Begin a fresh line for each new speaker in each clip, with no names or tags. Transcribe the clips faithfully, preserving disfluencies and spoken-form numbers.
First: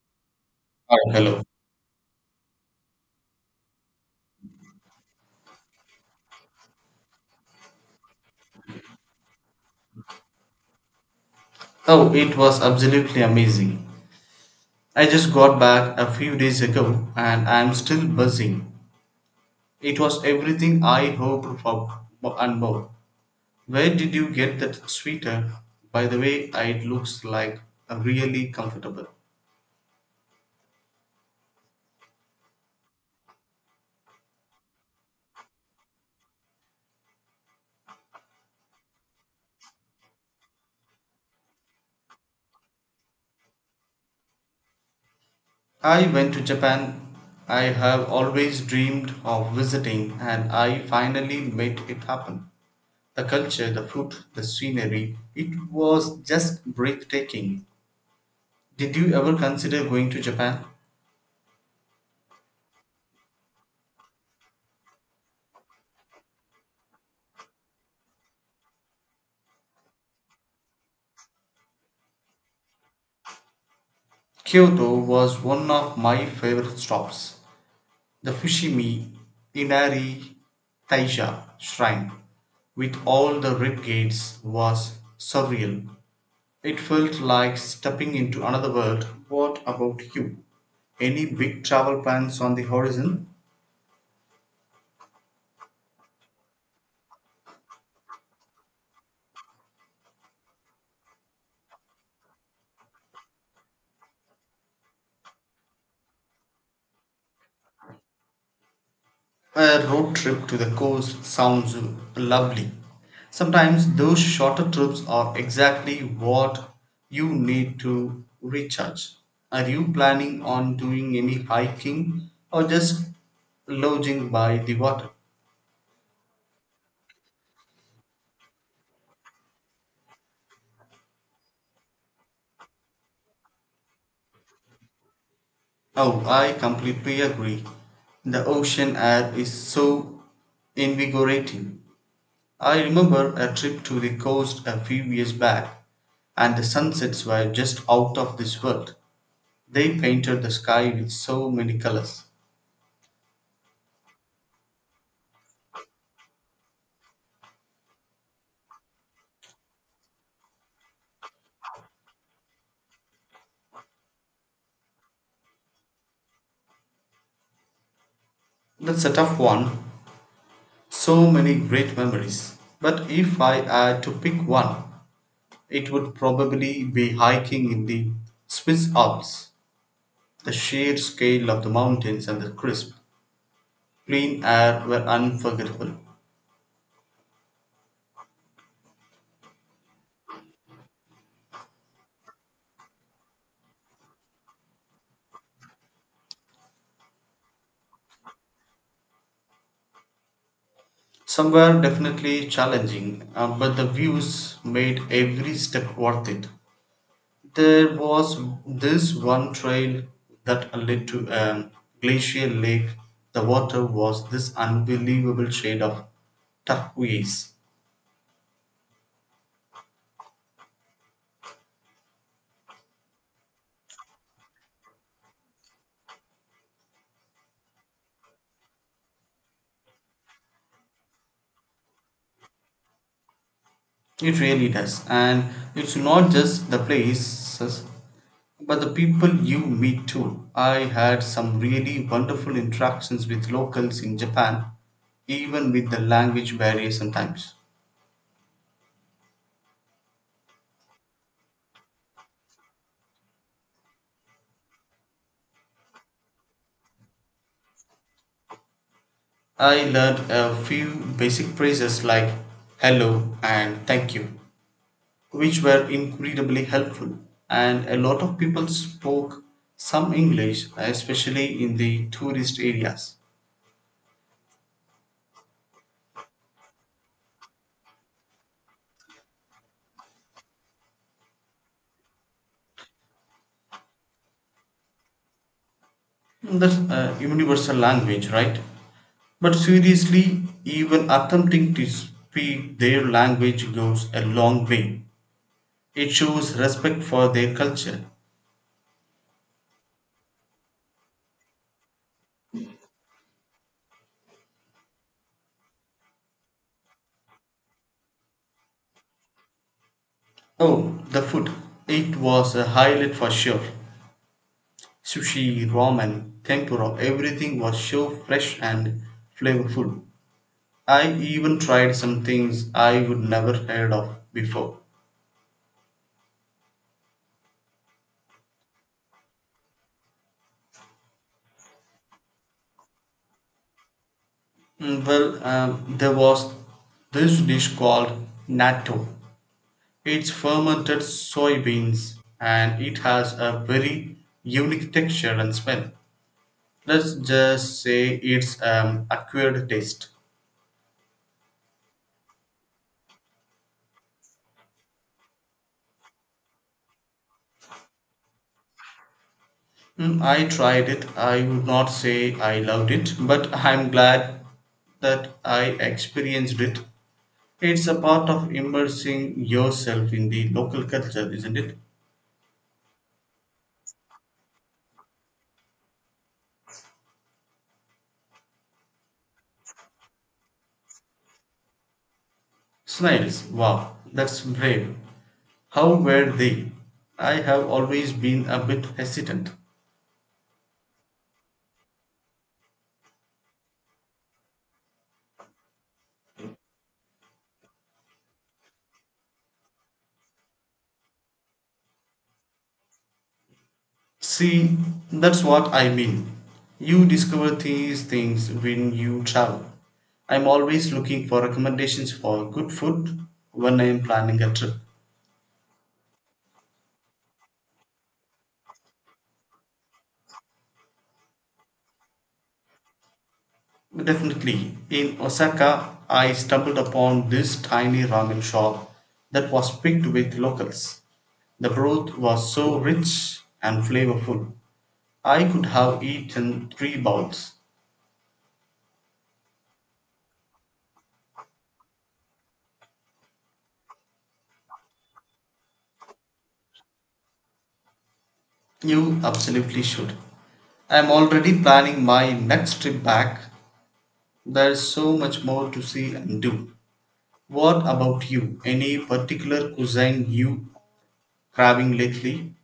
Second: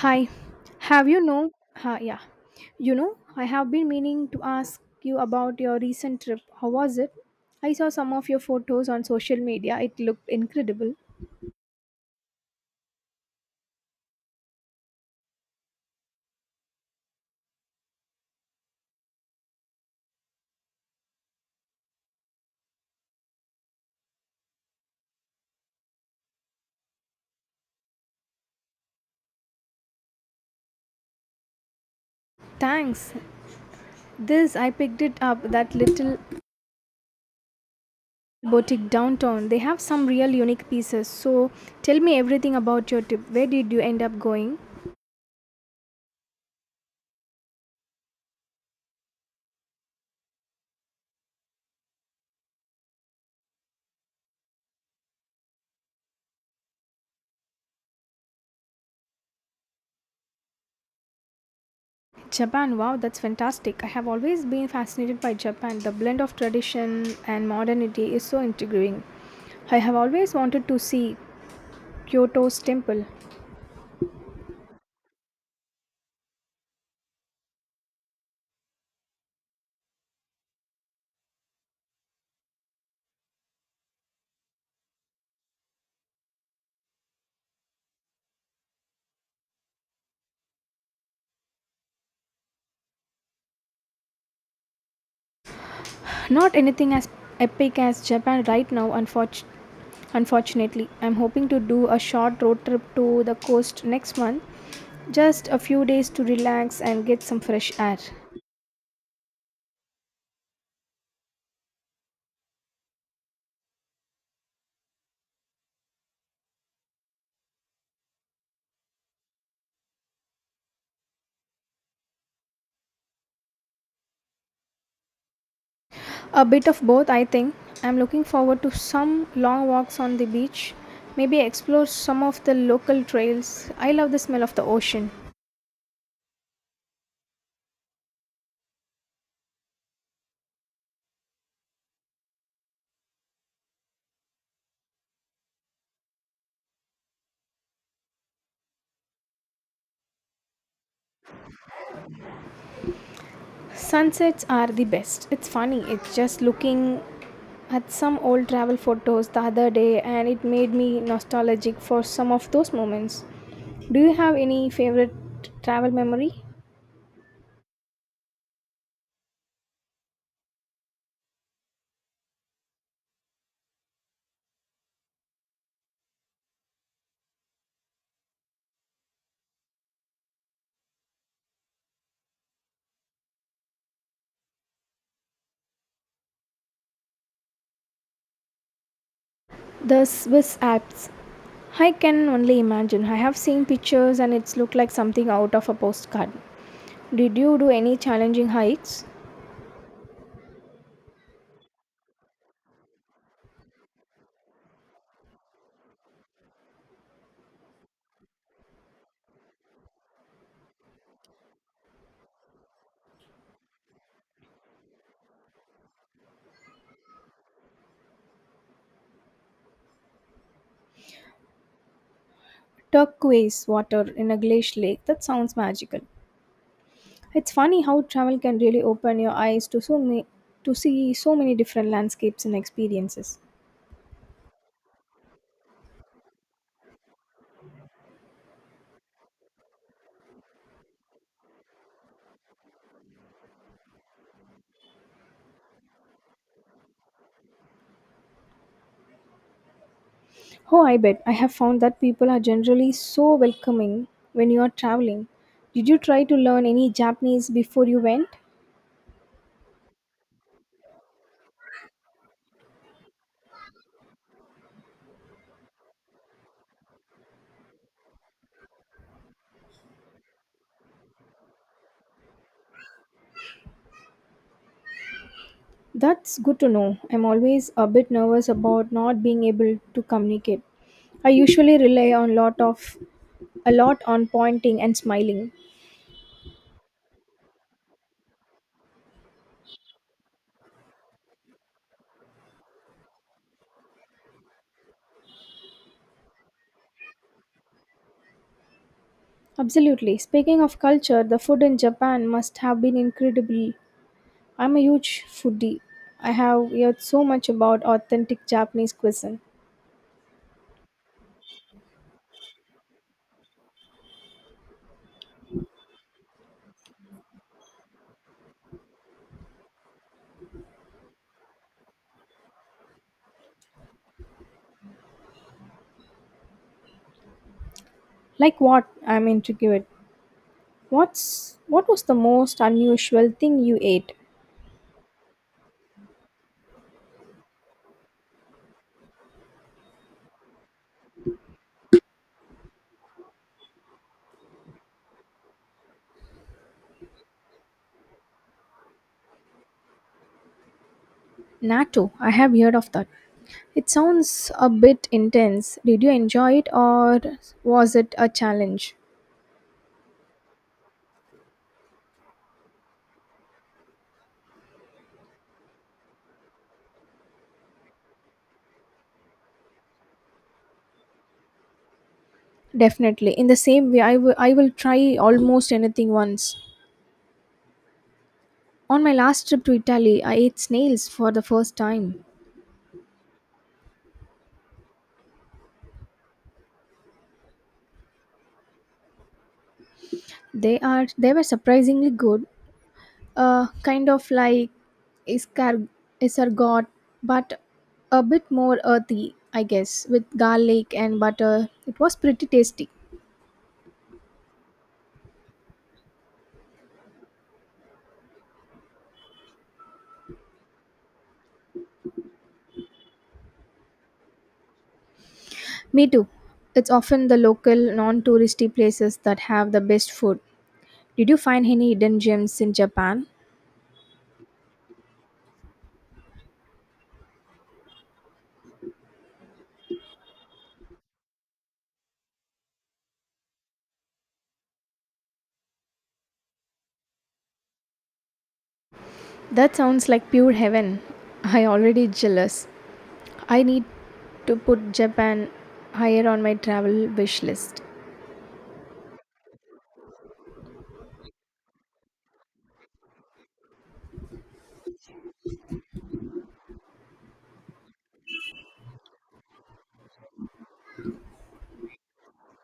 Hi, have
Alright,
you
hello.
know? Uh, yeah, you know, I have been meaning to ask you about your recent trip. How was it? I saw some of your photos on social media. It looked incredible.
Oh, it was absolutely amazing. I just got back a few days ago and I'm still buzzing. It was everything I hoped for and more. Where did you get that sweater? By the way, it looks like a really comfortable.
Thanks. This I picked it up that little boutique downtown. They have some real unique pieces. So tell me everything about your trip. Where did you end up going?
I went to Japan. I have always dreamed of visiting and I finally made it happen. The culture, the food, the scenery, it was just breathtaking. Did you ever consider going to Japan?
Japan. Wow, that's fantastic. I have always been fascinated by Japan. The blend of tradition and modernity is so intriguing. I have always wanted to see. Kyoto's temple.
Kyoto was one of my favorite stops. The Fushimi Inari Taisha shrine, with all the rib gates, was surreal. It felt like stepping into another world. What about you? Any big travel plans on the horizon?
Not anything as epic as Japan right now, unfortunately. Unfortunately, I'm hoping to do a short road trip to the coast next month. Just a few days to relax and get some fresh air.
A road trip to the coast sounds lovely. Sometimes those shorter trips are exactly what you need to recharge. Are you planning on doing any hiking or just lodging by the water?
A bit of both, I think. I'm looking forward to some long walks on the beach, maybe explore some of the local trails. I love the smell of the ocean.
Oh, I completely agree. The ocean air is so invigorating. I remember a trip to the coast a few years back, and the sunsets were just out of this world. They painted the sky with so many colors.
Sunsets are the best. It's funny, it's just looking at some old travel photos the other day and it made me nostalgic for some of those moments. Do you have any favorite travel memory?
That's a tough one. So many great memories. But if I had to pick one, it would probably be hiking in the Swiss Alps. The sheer scale of the mountains and the crisp, clean air were unforgettable.
The Swiss Alps. I can only imagine. I have seen pictures and it's looked like something out of a postcard. Did you do any challenging hikes?
Some were definitely challenging, uh, but the views made every step worth it. There was this one trail that led to a glacial lake. The water was this unbelievable shade of turquoise.
Turquoise water in a glacier lake. That sounds magical. It's funny how travel can really open your eyes to so many to see so many different landscapes and experiences.
It really does. And it's not just the places, but the people you meet too. I had some really wonderful interactions with locals in Japan, even with the language barrier sometimes.
Oh, I bet. I have found that people are generally so welcoming when you are traveling. Did you try to learn any Japanese before you went?
I learned a few basic phrases like hello and thank you. Which were incredibly helpful, and a lot of people spoke some English, especially in the tourist areas.
That's good to know. I'm always a bit nervous about not being able to communicate. I usually rely on lot of a lot on pointing and smiling.
That's a universal language, right? But seriously, even attempting to speak their language goes a long way. It shows respect for their culture.
Absolutely. Speaking of culture, the food in Japan must have been incredible. I'm a huge foodie. I have heard so much about authentic Japanese cuisine.
Oh, the food. It was a highlight for sure. Sushi, ramen, tempura, everything was so fresh and flavorful. I even tried some things I would never heard of before.
Like what? I'm intrigued. What's what was the most unusual thing you ate?
Mm, Well, um, there was this dish called natto. It's fermented soybeans and it has a very unique texture and smell. Let's just say it's um, acquired taste.
Natto, I have heard of that. It sounds a bit intense. Did you enjoy it or was it a challenge?
Mm, I tried it. I would not say I loved it, but I'm glad that I experienced it. It's a part of immersing yourself in the local culture, isn't it?
Definitely. In the same way, I will I will try almost anything once. On my last trip to Italy, I ate snails for the first time.
Snails, wow, that's brave. How were they? I have always been a bit hesitant.
They are they were surprisingly good, uh, kind of like escar- escargot, but a bit more earthy, I guess, with garlic and butter. It was pretty tasty.
See, that's what I mean. You discover these things when you travel. I'm always looking for recommendations for good food when I'm planning a trip.
Me too. It's often the local, non touristy places that have the best food. Did you find any hidden gems in Japan?
Definitely. In Osaka, I stumbled upon this tiny ramen shop that was picked with locals. The broth was so rich and flavorful. I could have eaten three bowls.
That sounds like pure heaven. I already jealous. I need to put Japan higher on my travel wish list.
You absolutely should. I am already planning my next trip back. There's so much more to see and do. What about you? Any particular cuisine you craving lately?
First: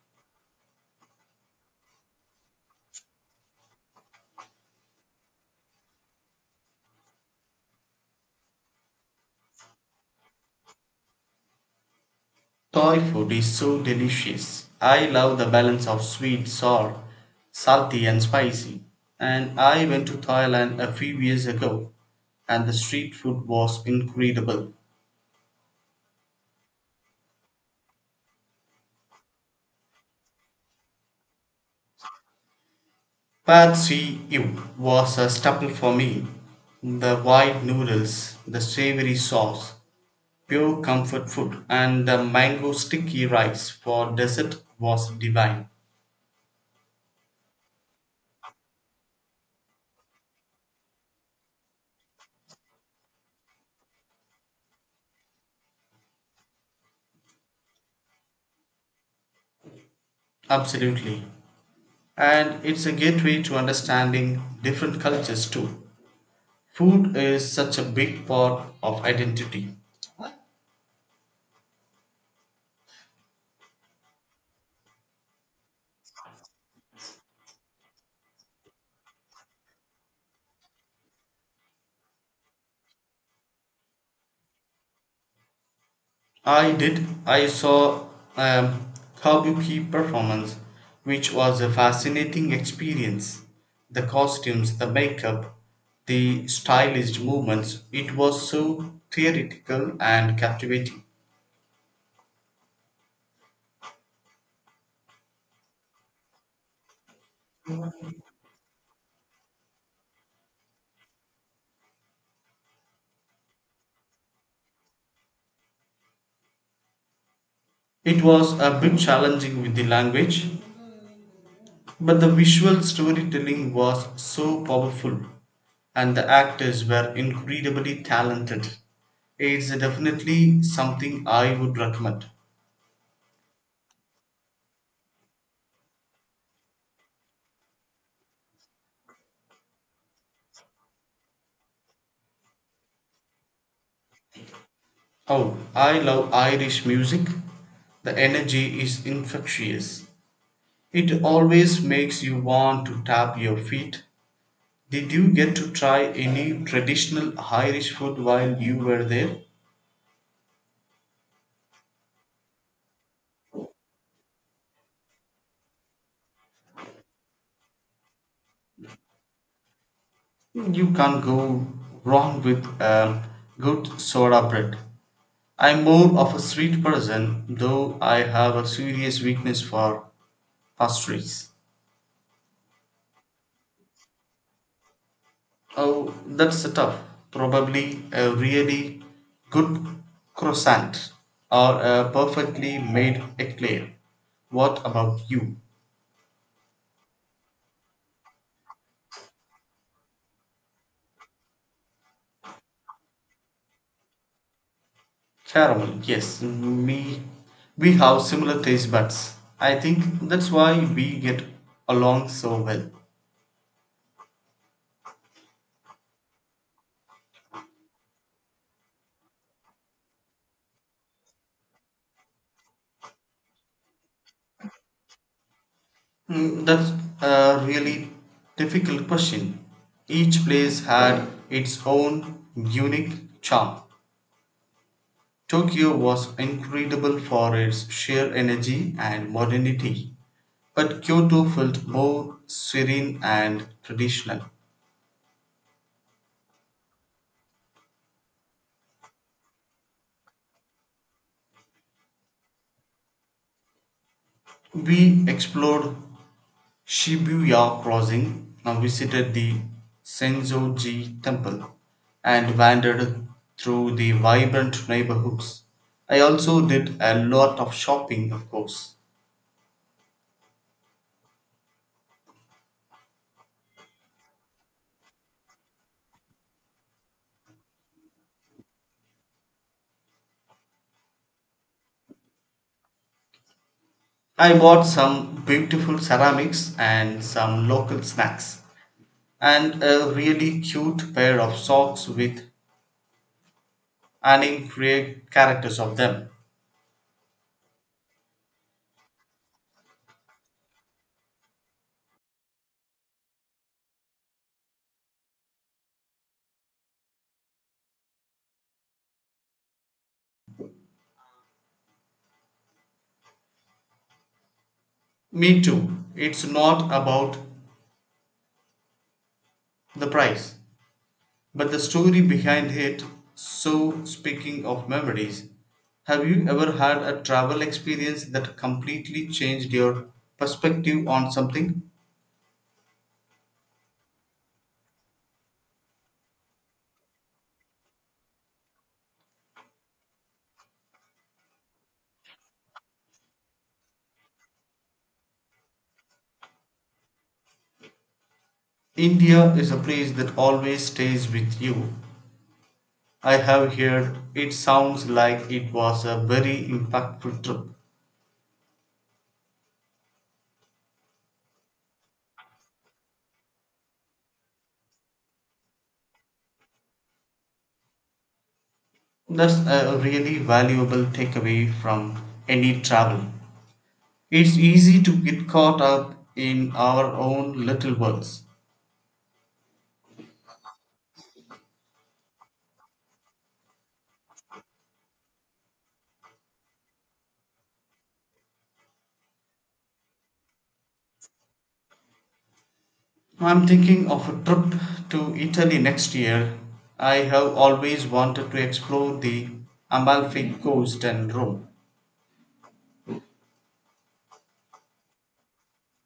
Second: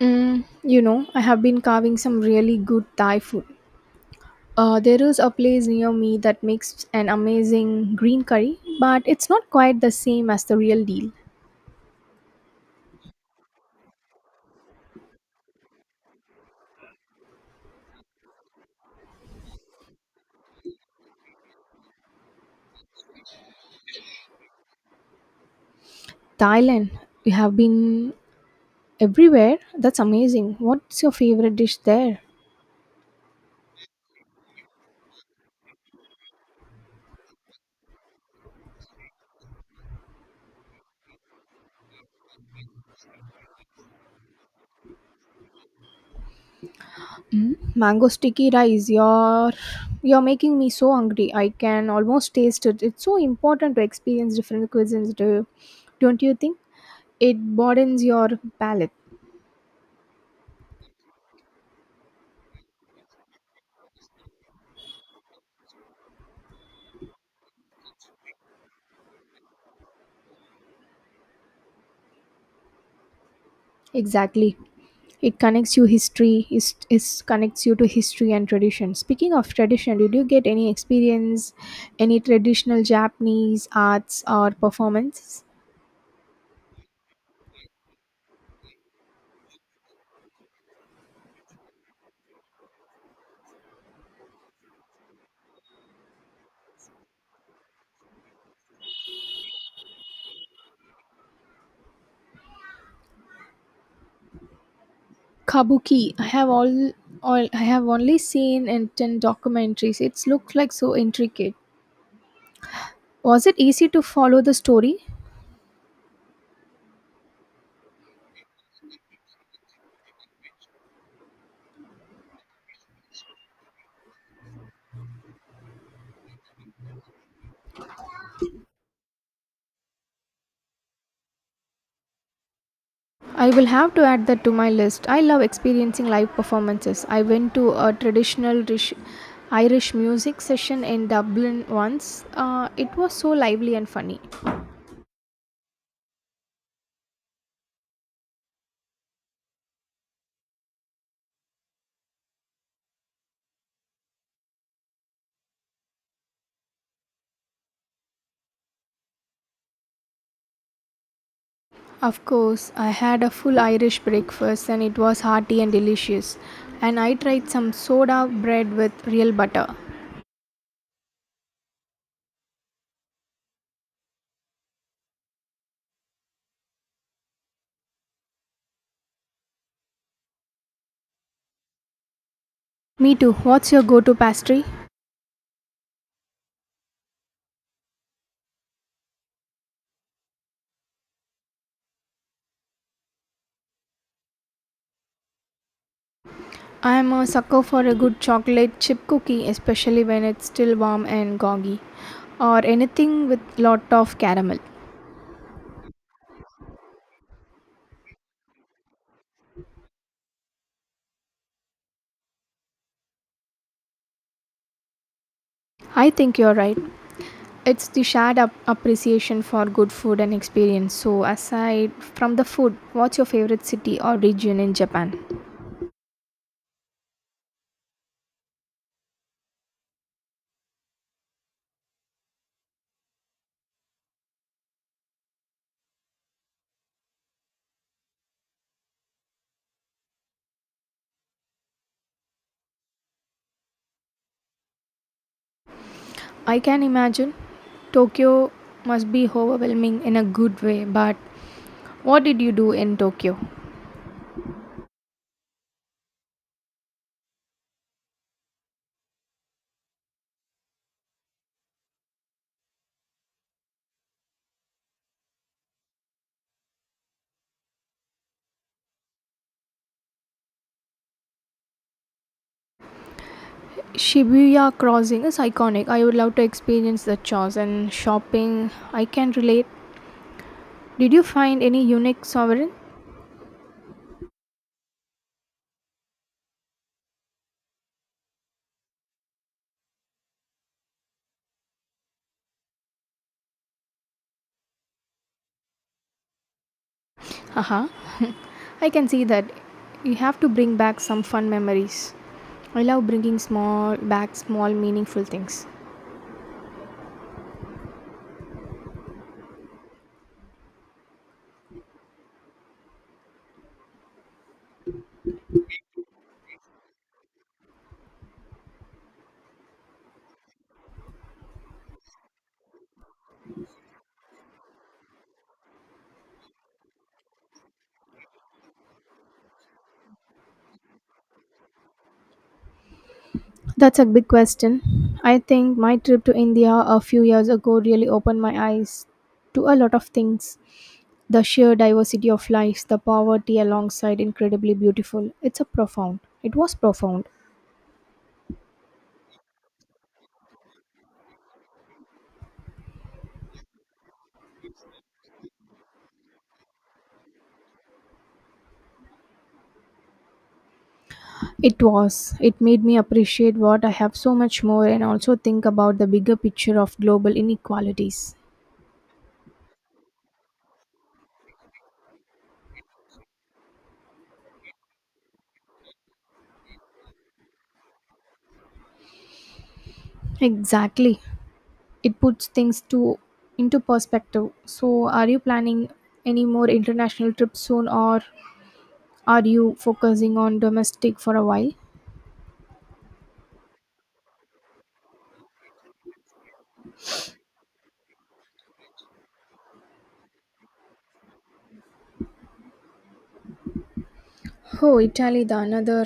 Mm, you know, I have been carving some really good Thai food. Uh, there is a place near me that makes an amazing green curry, but it's not quite the same as the real deal.
Thai food is so delicious. I love the balance of sweet, sour, salty, and spicy. And I went to Thailand a few years ago, and the street food was incredible.
Thailand, you have been everywhere. That's amazing. What's your favorite dish there?
Pad See Ew was a staple for me. The white noodles, the savory sauce, pure comfort food, and the mango sticky rice for dessert was divine.
Mm, mango sticky rice. You're you're making me so hungry. I can almost taste it. It's so important to experience different cuisines, do don't you think? It broadens your palate.
Absolutely. And it's a gateway to understanding different cultures too. Food is such a big part of identity.
Exactly. It connects you history. It, it connects you to history and tradition. Speaking of tradition, did you get any experience, any traditional Japanese arts or performance?
I did. I saw a kabuki performance, which was a fascinating experience. The costumes, the makeup, the stylized movements, it was so theatrical and captivating.
Kabuki. I have all, all I have only seen in ten documentaries. It looks like so intricate. Was it easy to follow the story?
It was a bit challenging with the language, but the visual storytelling was so powerful, and the actors were incredibly talented. It's definitely something I would recommend.
I will have to add that to my list. I love experiencing live performances. I went to a traditional Rish- Irish music session in Dublin once. Uh, it was so lively and funny.
Oh, I love Irish music. The energy is infectious. It always makes you want to tap your feet. Did you get to try any traditional Irish food while you were there?
Of course, I had a full Irish breakfast and it was hearty and delicious. And I tried some soda bread with real butter.
You can't go wrong with um, good soda bread. I'm more of a sweet person, though I have a serious weakness for pastries.
Me too. What's your go to pastry?
Oh, that's tough. Probably a really good croissant or a perfectly made eclair. What about you?
I am a sucker for a good chocolate chip cookie, especially when it's still warm and goggy, or anything with lot of caramel.
Caramel, yes. Me, we have similar taste buds. I think that's why we get along so well.
I think you're right. It's the shared ap- appreciation for good food and experience. So, aside from the food, what's your favorite city or region in Japan?
Mm, That's a really difficult question. Each place had its own unique charm. Tokyo was incredible for its sheer energy and modernity, but Kyoto felt more serene and traditional.
I can imagine Tokyo must be overwhelming in a good way, but what did you do in Tokyo?
We explored Shibuya Crossing, now visited the Sensoji Temple, and wandered through the vibrant neighborhoods. I also did a lot of shopping, of course.
Shibuya crossing is iconic. I would love to experience the chores and shopping. I can relate. Did you find any unique sovereign?
I bought some beautiful ceramics and some local snacks, and a really cute pair of socks with anime characters of them.
Haha. I can see that you have to bring back some fun memories. I love bringing small back small meaningful things.
Me too. It's not about the price. But the story behind it. So speaking of memories, have you ever had a travel experience that completely changed your perspective on something?
That's a big question. I think my trip to India a few years ago really opened my eyes to a lot of things. The sheer diversity of lives, the poverty alongside incredibly beautiful. It's a profound. It was profound.
India is a place that always stays with you. I have heard it sounds like it was a very impactful trip.
It was. It made me appreciate what I have so much more and also think about the bigger picture of global inequalities.
That's a really valuable takeaway from any travel. It's easy to get caught up in our own little worlds.
Exactly. It puts things to into perspective. So, are you planning any more international trips soon, or are you focusing on domestic for a while?
I'm thinking of a trip to Italy next year. I have always wanted to explore the Amalfi Coast and Rome.
Oh, Italy, the another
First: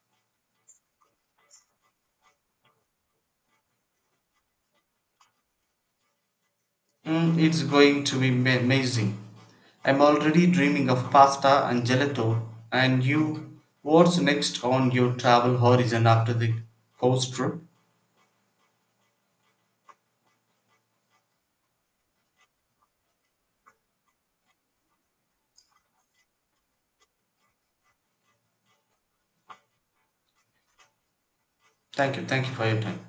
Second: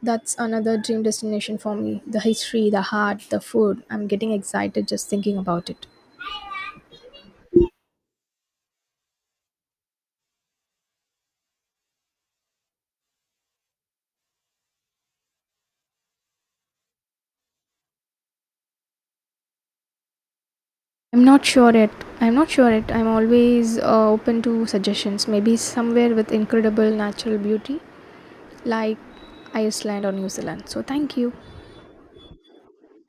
that's another dream destination for me. The history, the art, the food. I'm getting excited just thinking about it.
Mm, it's going to be ma- amazing. I'm already dreaming of pasta and gelato. And you, what's next on your travel horizon after the coast trip?
I'm not sure yet. I'm not sure yet. I'm always uh, open to suggestions. Maybe somewhere with incredible natural beauty, like Iceland or New Zealand. So, thank you.
Thank you, thank you for your time.